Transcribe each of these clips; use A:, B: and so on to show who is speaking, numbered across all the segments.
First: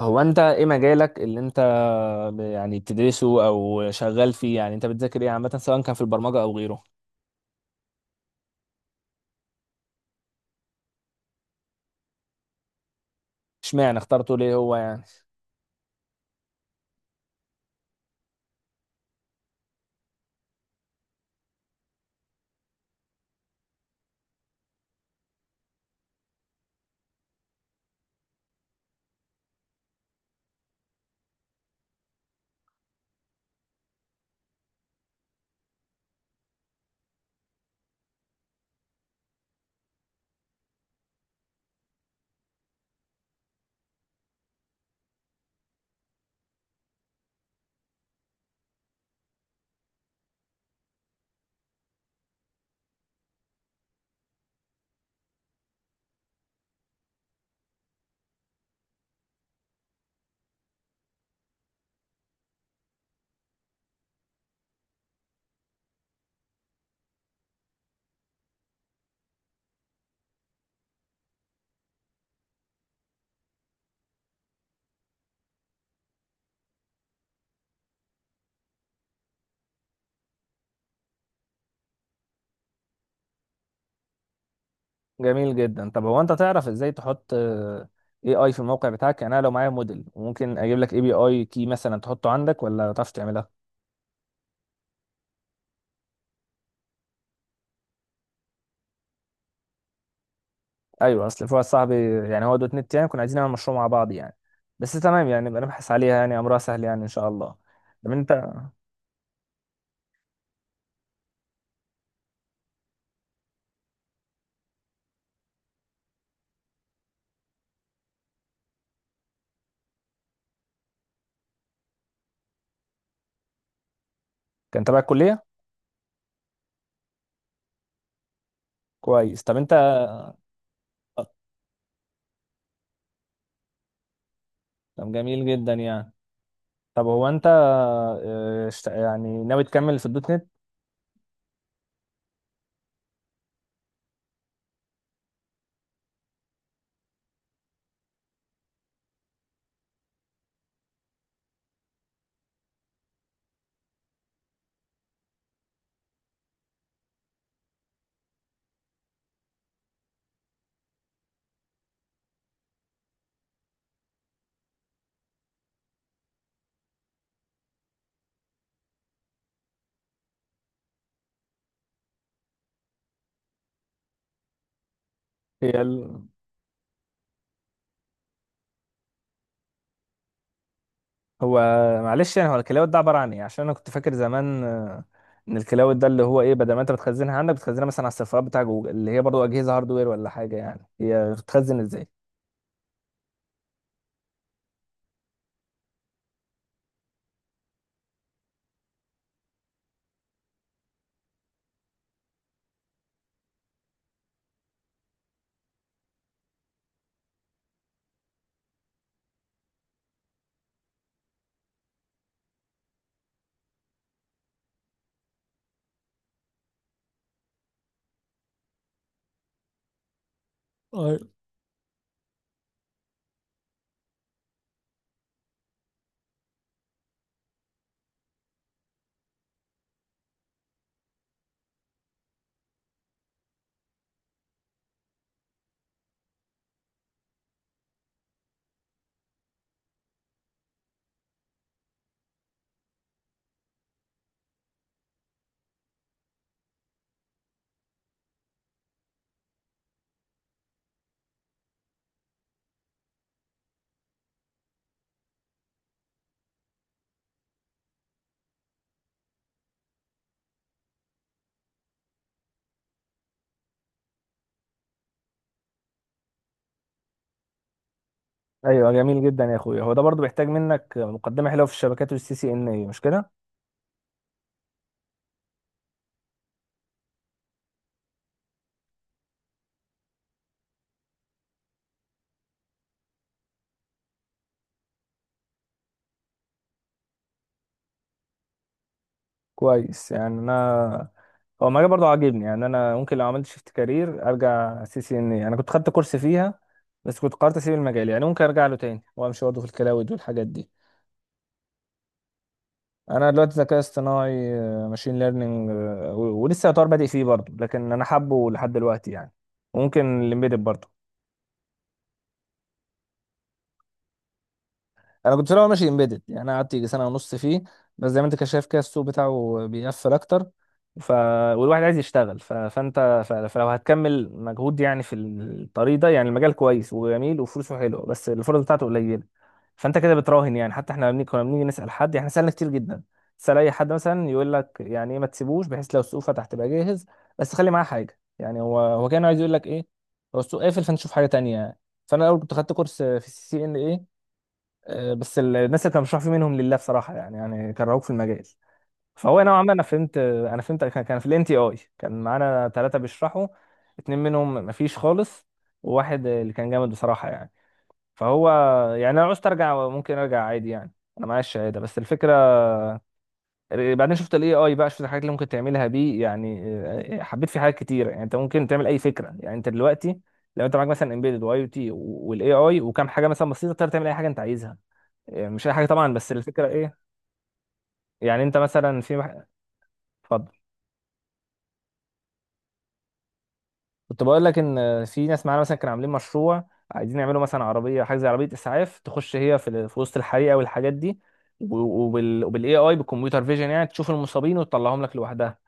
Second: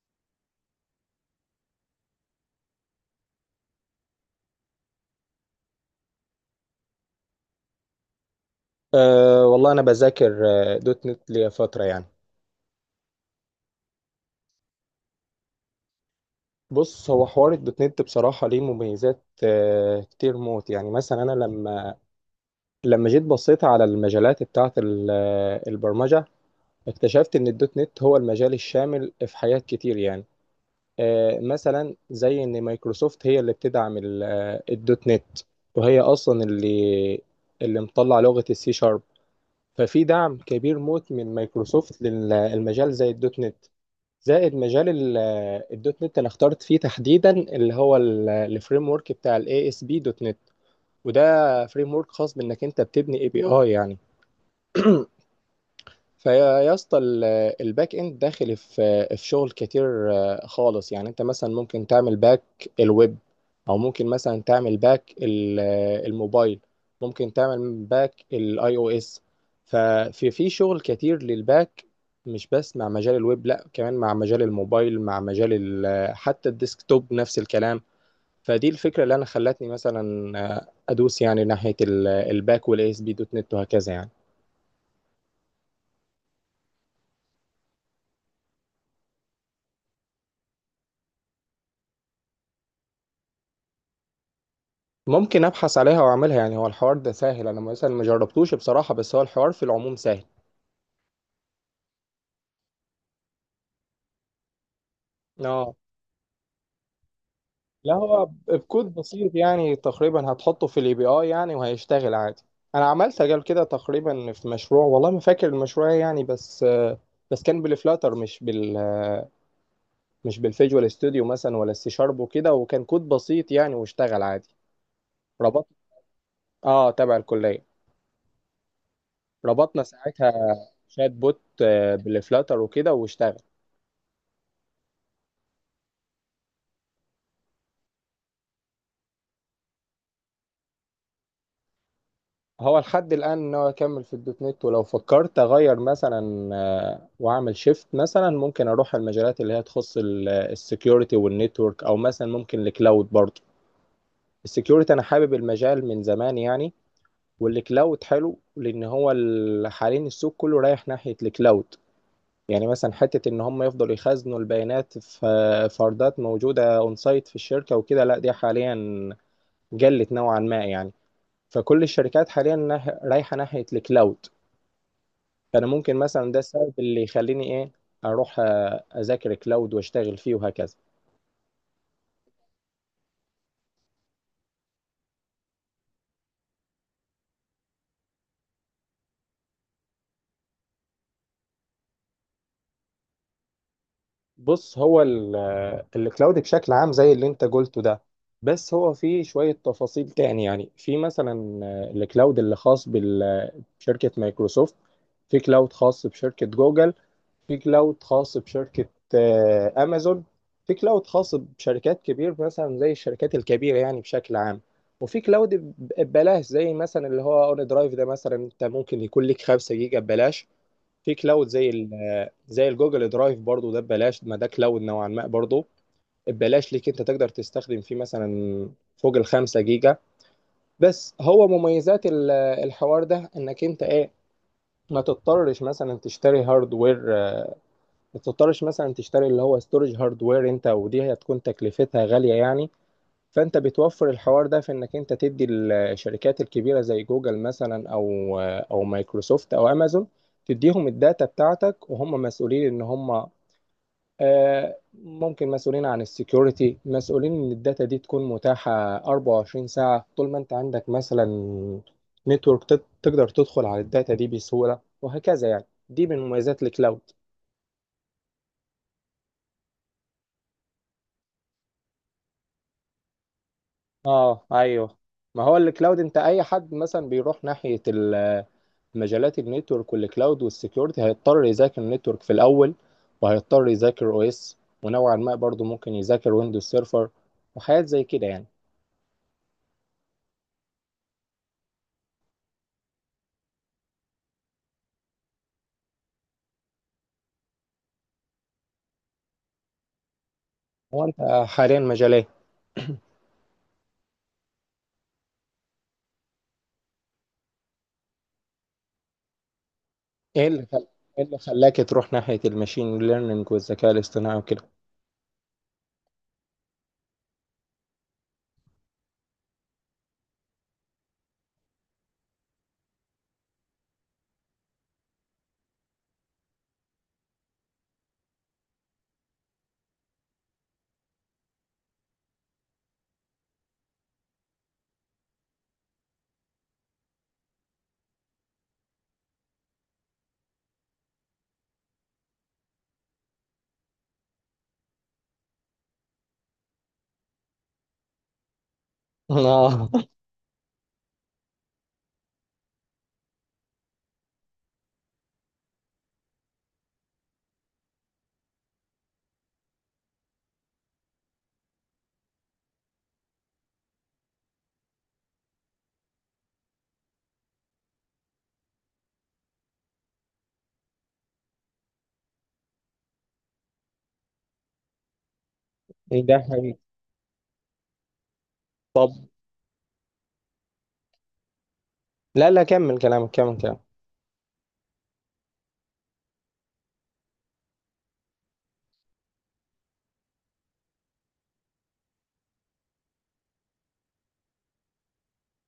A: هو انت ايه مجالك اللي انت يعني بتدرسه او شغال فيه؟ يعني انت بتذاكر ايه عامه، سواء كان في البرمجه او غيره؟
B: أه والله انا بذاكر دوت نت ليا فتره يعني.
A: اشمعنى اخترته، ليه هو يعني؟
B: بص، هو حوار الدوت نت بصراحه ليه مميزات كتير موت يعني. مثلا انا لما جيت بصيت على المجالات بتاعه البرمجه. اكتشفت ان الدوت نت هو المجال الشامل في حاجات كتير يعني. مثلا زي ان مايكروسوفت هي اللي بتدعم الدوت نت، وهي اصلا اللي مطلع لغه السي شارب. ففي دعم كبير موت من مايكروسوفت للمجال زي الدوت نت. زائد مجال الدوت نت انا اخترت فيه تحديدا اللي هو الفريم ورك بتاع الاي اس بي دوت نت، وده فريم ورك خاص بانك انت بتبني اي بي اي يعني. فيا يا اسطى الباك اند داخل في شغل كتير خالص يعني. انت مثلا ممكن تعمل باك الويب، او ممكن مثلا تعمل باك الموبايل، ممكن تعمل باك الاي او اس. ففي شغل كتير للباك، مش بس مع مجال الويب، لا كمان مع مجال الموبايل، مع مجال حتى الديسكتوب نفس الكلام. فدي الفكرة اللي انا خلتني مثلا ادوس يعني ناحية الباك والاي اس بي دوت نت وهكذا يعني.
A: جميل جدا. طب هو انت تعرف ازاي تحط اي اي في الموقع بتاعك؟ يعني انا لو معايا موديل وممكن اجيب لك اي بي اي كي مثلا تحطه عندك، ولا تعرف تعملها؟
B: ممكن ابحث عليها واعملها يعني، هو الحوار ده سهل، انا مثلا ما جربتوش بصراحة، بس هو الحوار في العموم سهل.
A: ايوه، اصل في واحد صاحبي، يعني هو دوت نت، يعني كنا عايزين نعمل مشروع مع بعض يعني. بس تمام، يعني نبقى
B: اه،
A: نبحث عليها، يعني امرها سهل يعني ان شاء الله.
B: لا
A: طب
B: هو
A: انت
B: بكود بسيط يعني، تقريبا هتحطه في الاي بي اي يعني وهيشتغل عادي. انا عملت قبل كده تقريبا في مشروع، والله ما فاكر المشروع إيه يعني، بس كان بالفلاتر، مش بالفيجوال ستوديو مثلا ولا السي شارب وكده، وكان كود بسيط يعني واشتغل عادي.
A: كان تبع الكليه؟
B: ربط اه، تبع الكلية.
A: كويس. طب انت.
B: ربطنا ساعتها شات بوت بالفلاتر وكده واشتغل.
A: طب جميل جدا يعني. طب هو انت يعني ناوي تكمل في الدوت نت؟
B: هو لحد الآن إن هو يكمل في الدوت نت، ولو فكرت أغير مثلا وأعمل شيفت، مثلا ممكن أروح على المجالات اللي هي تخص السكيورتي والنتورك، أو مثلا ممكن الكلاود برضه. السكيورتي أنا حابب المجال من زمان يعني. والكلاود حلو لأن حاليا السوق كله رايح ناحية الكلاود. يعني مثلا حتة إن هم يفضلوا يخزنوا البيانات في فردات موجودة أون سايت في الشركة وكده، لا دي حاليا قلت نوعا ما يعني. فكل الشركات حاليا رايحة ناحية الكلاود. فانا
A: هي
B: ممكن
A: ال-
B: مثلا ده السبب اللي يخليني ايه، اروح اذاكر كلاود واشتغل فيه وهكذا.
A: هو معلش، يعني هو الكلاود ده عباره عن ايه؟ عشان انا كنت فاكر زمان ان الكلاود ده اللي هو ايه، بدل ما انت بتخزنها عندك بتخزنها مثلا على السيرفرات بتاع جوجل، اللي هي برضو اجهزه هاردوير ولا حاجه. يعني هي بتخزن ازاي؟
B: بص، الكلاود بشكل عام زي اللي انت قلته ده، بس هو فيه شوية تفاصيل تاني يعني. في مثلا الكلاود اللي خاص بشركة مايكروسوفت، في كلاود خاص بشركة جوجل، في كلاود خاص بشركة أمازون، في كلاود خاص بشركات كبير مثلا زي الشركات الكبيرة يعني بشكل عام. وفي كلاود ببلاش زي مثلا اللي هو اون درايف، ده مثلا انت ممكن يكون لك 5 جيجا ببلاش. في
A: أيوة.
B: كلاود زي الجوجل درايف برضو، ده ببلاش، ما ده كلاود نوعا ما برضو، ببلاش ليك انت تقدر تستخدم فيه مثلا فوق ال5 جيجا. بس هو مميزات الحوار ده انك انت ايه، ما تضطرش مثلا تشتري هاردوير، ما تضطرش مثلا تشتري اللي هو ستورج هاردوير، انت ودي هتكون تكلفتها غالية يعني. فانت بتوفر الحوار ده في انك انت تدي الشركات الكبيره زي جوجل مثلا، او مايكروسوفت او امازون، تديهم الداتا بتاعتك وهم مسؤولين ان هم ممكن مسؤولين عن السكيورتي، مسؤولين ان الداتا دي تكون متاحه 24 ساعه، طول ما انت عندك مثلا نتورك تقدر تدخل على الداتا دي بسهوله وهكذا يعني، دي من مميزات الكلاود.
A: ايوه، جميل جدا يا اخويا. هو ده برضو بيحتاج منك مقدمه حلوه في الشبكات والسي سي ان اي، مش كده؟
B: اه، ايوه. ما هو الكلاود، انت اي حد مثلا بيروح ناحيه مجالات النتورك والكلاود والسكيورتي هيضطر يذاكر النتورك في الاول، وهيضطر يذاكر او اس، ونوعا ما برضه ممكن يذاكر ويندوز سيرفر وحاجات زي كده يعني.
A: كويس. يعني انا، هو المجال برضه عاجبني، يعني انا ممكن لو عملت شيفت كارير ارجع سي سي ان اي. انا كنت خدت كورس فيها بس كنت قررت اسيب المجال، يعني ممكن ارجع له تاني وامشي برضه في الكلاود والحاجات دي.
B: هو انت حاليا مجال ايه؟
A: انا دلوقتي ذكاء اصطناعي، ماشين ليرنينج، ولسه يعتبر بادئ فيه برضه، لكن انا حابه لحد دلوقتي يعني. وممكن
B: إيه
A: الامبيدد
B: اللي خل...
A: برضه.
B: ايه اللي خلاك تروح ناحية الماشين ليرنينج والذكاء الاصطناعي وكده؟
A: انا كنت في الاول ماشي امبيدد، يعني انا قعدت يجي سنة ونص فيه، بس زي ما انت كده شايف كده السوق بتاعه بيقفل اكتر. ف... والواحد عايز يشتغل. فلو هتكمل مجهود يعني في الطريق ده، يعني المجال كويس وجميل وفلوسه حلوه، بس الفرص بتاعته قليله. فانت كده بتراهن. يعني حتى احنا لما كنا بنيجي نسال حد، احنا سالنا كتير جدا. تسال اي حد مثلا يقول لك يعني ايه، ما تسيبوش بحيث لو السوق فتح تبقى جاهز، بس خلي معاه حاجه. يعني هو كان عايز يقول لك ايه، هو السوق قافل فانت شوف حاجه تانيه يعني. فانا الاول كنت خدت كورس في سي سي ان بس الناس اللي كانوا بيشرحوا فيه منهم لله بصراحه، يعني يعني كرهوك في المجال. فهو نوعا ما، انا
B: اه،
A: فهمت، كان في الان تي اي كان معانا 3 بيشرحوا، 2 منهم مفيش خالص، وواحد اللي كان جامد بصراحه يعني. فهو يعني انا لو عوزت ارجع ممكن ارجع عادي يعني، انا معايا الشهاده. بس الفكره، بعدين شفت الاي اي بقى، شفت الحاجات اللي ممكن تعملها بيه يعني. حبيت فيه حاجات كتيره. يعني انت ممكن تعمل اي فكره، يعني انت دلوقتي لو انت معاك مثلا امبيدد واي او تي والاي اي وكام حاجه مثلا بسيطه، تقدر تعمل اي حاجه انت عايزها. مش اي حاجه طبعا،
B: إيه
A: بس
B: ده
A: الفكره
B: حقيقي؟
A: ايه. يعني انت مثلا في اتفضل.
B: لا لا، كمل كلامك كمل كلامك.
A: كنت بقول لك ان في ناس معانا مثلا كانوا عاملين مشروع، عايزين يعملوا مثلا عربيه، حاجه زي عربيه اسعاف، تخش هي في, في وسط الحريقه والحاجات دي، و- وبال، وبالاي اي بالكمبيوتر فيجن، يعني تشوف المصابين وتطلعهم لك لوحدها،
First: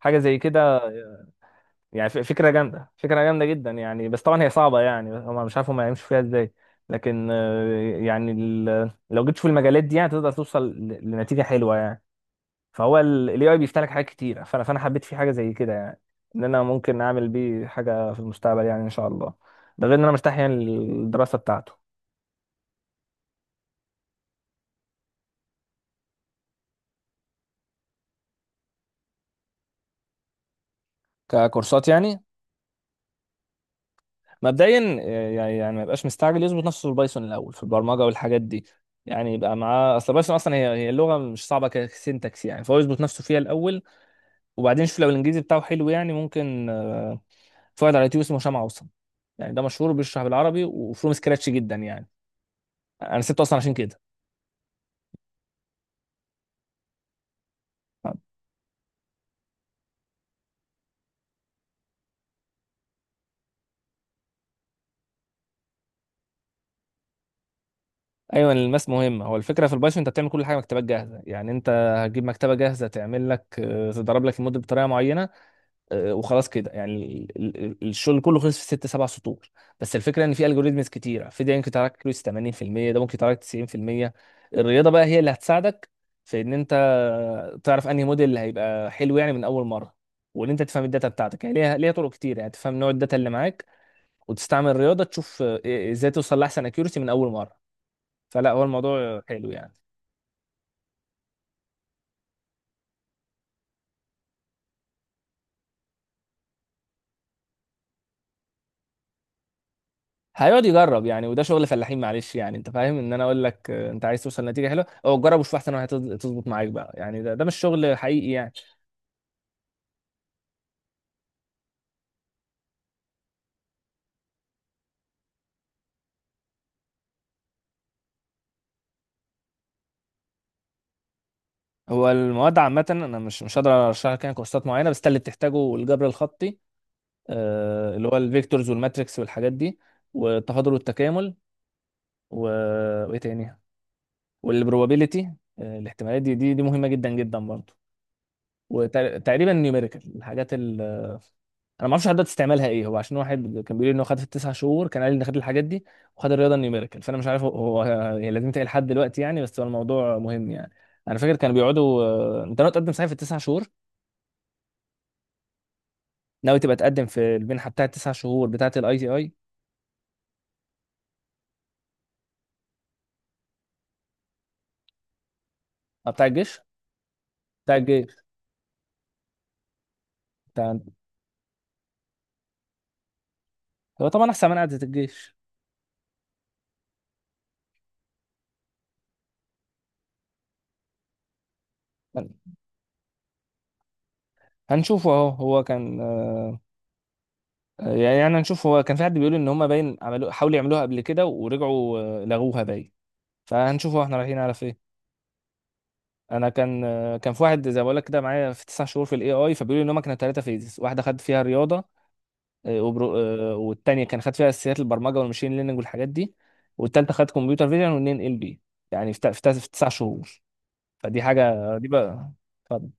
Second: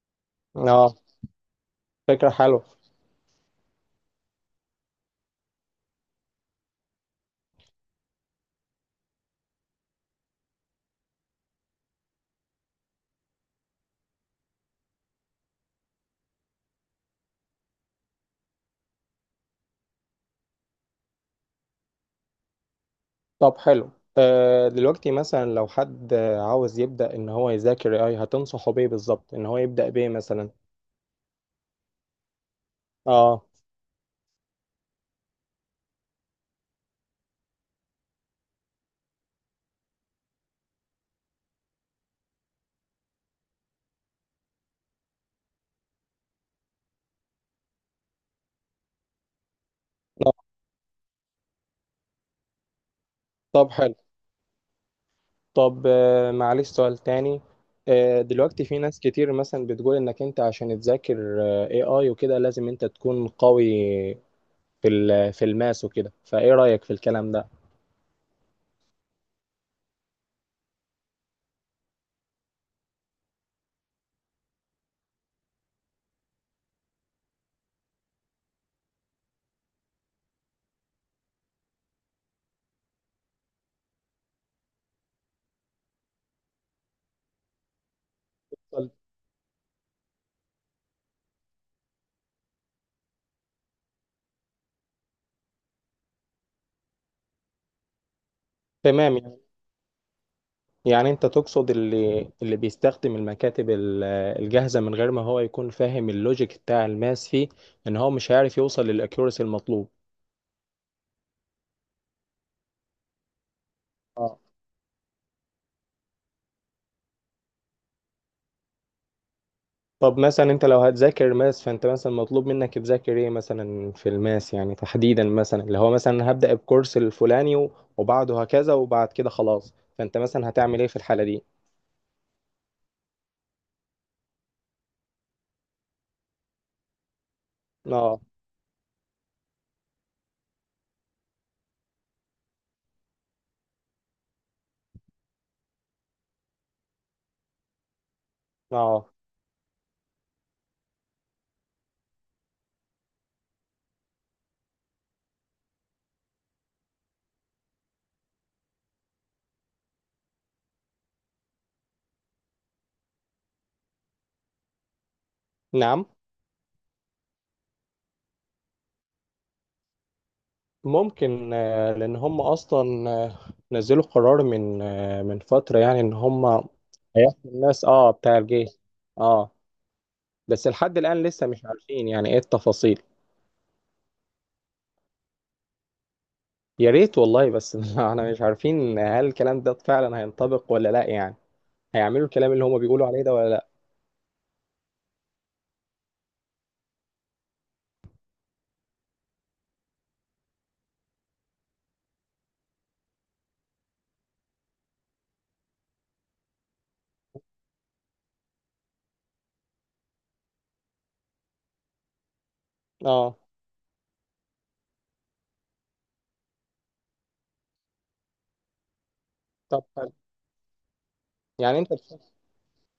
A: حاجه زي كده
B: اه،
A: يعني.
B: فكرة
A: فكره
B: حلوة.
A: جامده، فكره جامده جدا يعني. بس طبعا هي صعبه، يعني هم مش عارف هم هيمشوا فيها ازاي. لكن يعني لو جيت في المجالات دي يعني تقدر توصل لنتيجه حلوه يعني. فهو الاي اي بيفتح لك حاجات كتيره، فانا حبيت فيه حاجه زي كده، يعني ان انا ممكن اعمل بيه حاجه في المستقبل يعني ان شاء الله. ده غير ان انا مرتاح يعني للدراسه بتاعته.
B: طب حلو. دلوقتي مثلا لو حد عاوز يبدأ ان هو يذاكر اي، هتنصحه بيه بالظبط ان هو يبدأ بيه مثلا؟
A: ككورسات يعني؟
B: اه.
A: مبدئيا يعني يعني ما يبقاش مستعجل، يظبط نفسه في البايثون الاول، في البرمجه والحاجات دي. يعني يبقى معاه اصل. بايثون اصلا هي اللغه مش صعبه كسنتكس يعني، فهو يظبط نفسه فيها الاول. وبعدين شوف، لو الانجليزي بتاعه حلو يعني ممكن في واحد على اليوتيوب اسمه هشام عوصم، يعني ده مشهور بيشرح
B: آه،
A: بالعربي وفروم سكراتش جدا يعني. انا سبته اصلا
B: طب
A: عشان
B: حلو.
A: كده.
B: طب معلش سؤال تاني. دلوقتي في ناس كتير مثلا بتقول انك انت عشان تذاكر اي اي وكده لازم انت تكون قوي في الماس وكده، فايه رأيك في الكلام ده؟
A: ايوه، الماس مهم. هو الفكره في البايثون انت بتعمل كل حاجه مكتبات جاهزه. يعني انت هتجيب مكتبه جاهزه تعمل لك تضرب لك المود بطريقه معينه وخلاص كده يعني. الشغل كله خلص في 6 7 سطور. بس الفكره ان في الجوريزمز كتيره في ده، ممكن تراكلس 80%، ده ممكن تراكلس 90%. الرياضه بقى هي اللي هتساعدك، في ان انت تعرف انهي موديل اللي
B: طب،
A: هيبقى حلو يعني من اول مره، وان انت تفهم الداتا بتاعتك يعني. ليها طرق كتير يعني تفهم نوع الداتا اللي معاك، وتستعمل الرياضه تشوف آه، إيه، ازاي توصل لاحسن اكيورسي من اول مره. فلا، هو
B: تمام.
A: الموضوع
B: يعني
A: حلو يعني.
B: يعني انت تقصد اللي بيستخدم المكاتب الجاهزة من غير ما هو يكون فاهم اللوجيك بتاع الماس فيه، ان هو مش هيعرف يوصل للاكيورسي المطلوب؟
A: هيقعد يجرب، يعني وده شغل فلاحين معلش. يعني انت فاهم، ان انا اقول لك انت عايز توصل لنتيجه حلوه، او جرب وشوف احسن هتظبط معاك بقى، يعني ده مش شغل حقيقي يعني.
B: طب مثلا انت لو هتذاكر ماس، فانت مثلا مطلوب منك تذاكر ايه مثلا في الماس يعني، تحديدا مثلا اللي هو مثلا هبدأ بكورس الفلاني وبعده هكذا وبعد كده خلاص، فانت مثلا هتعمل ايه في الحالة دي؟
A: هو المواد عامه انا مش هقدر ارشح لك يعني كورسات معينه، بس ده اللي بتحتاجه: الجبر الخطي، اللي هو
B: اه.
A: الفيكتورز والماتريكس والحاجات دي، والتفاضل والتكامل، وايه تاني، والبروبابيلتي، الاحتمالات، دي مهمه جدا جدا برضه.
B: اه.
A: وتقريبا نيوميريكال الحاجات ال، انا ما اعرفش حضرتك تستعملها ايه. هو عشان واحد كان بيقول لي ان هو خد في التسع شهور، كان قال لي ان خد الحاجات دي وخد الرياضه النيوميريكال. فانا مش عارف هو يعني لازم تلاقي لحد دلوقتي يعني، بس هو الموضوع مهم يعني. انا فاكر كانوا بيقعدوا انت ناوي تقدم صحيح في ال9 شهور؟
B: نعم.
A: ناوي تبقى تقدم في المنحه بتاعه ال9 شهور بتاعه الاي تي اي؟
B: ممكن، لان هم اصلا نزلوا قرار من فترة يعني، ان
A: بتاع
B: هم
A: الجيش.
B: هيحكوا
A: بتاع
B: الناس. اه،
A: الجيش.
B: بتاع الجيش. اه، بس
A: بتاع،
B: لحد الآن لسه مش عارفين يعني ايه التفاصيل.
A: هو طبعا احسن من قعده الجيش.
B: يا ريت والله بس احنا مش عارفين هل الكلام ده فعلا هينطبق ولا لا يعني، هيعملوا الكلام اللي هما بيقولوا عليه ده ولا لا؟
A: هنشوفه اهو. هو كان يعني يعني هنشوف. هو كان في حد بيقول ان هم باين عملوا، حاولوا يعملوها قبل كده ورجعوا لغوها باين. فهنشوف احنا رايحين على فين. انا كان، كان في واحد زي ما بقول لك كده معايا في 9 شهور في الاي اي، فبيقولوا ان هم كانوا 3 فيزز، واحده خد فيها رياضه آه، وبرو...
B: اه،
A: آه، والتانيه كان خد فيها اساسيات البرمجه والماشين ليرنينج والحاجات دي، والتالته خد كمبيوتر فيجن والنين ال بي. يعني في, في
B: طب
A: تسع
B: حلو.
A: شهور فدي حاجه
B: يعني
A: دي
B: انت
A: بقى. اتفضل.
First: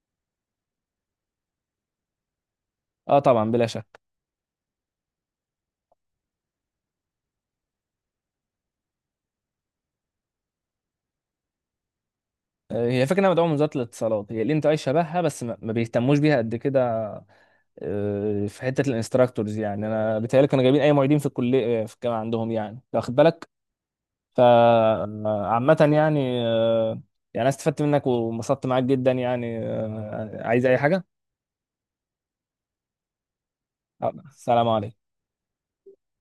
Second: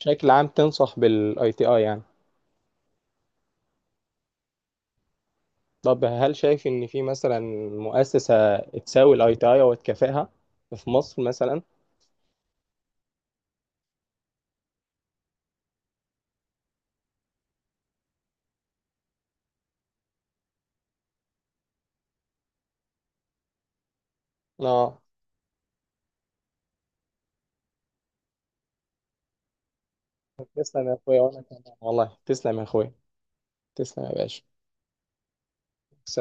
B: بشكل عام تنصح بالاي تي اي يعني؟
A: اه طبعا، بلا شك.
B: طب هل شايف ان في مثلا مؤسسة تساوي الاي تي اي او تكافئها في مصر مثلا؟
A: هي فكره انها مدعومه من وزاره الاتصالات، هي الانت اي شبهها، بس ما بيهتموش بيها قد كده. في حته الانستراكتورز، يعني انا بيتهيألي كانوا جايبين اي معيدين في الكليه، في الجامعه عندهم يعني، واخد بالك.
B: اه،
A: فعامة يعني يعني أنا استفدت منك وانبسطت معاك جدا يعني. عايز أي
B: تسلم يا
A: حاجة؟
B: اخويا. وانا كمان والله. تسلم يا اخويا. تسلم يا باشا.
A: سلام عليكم.
B: سلام.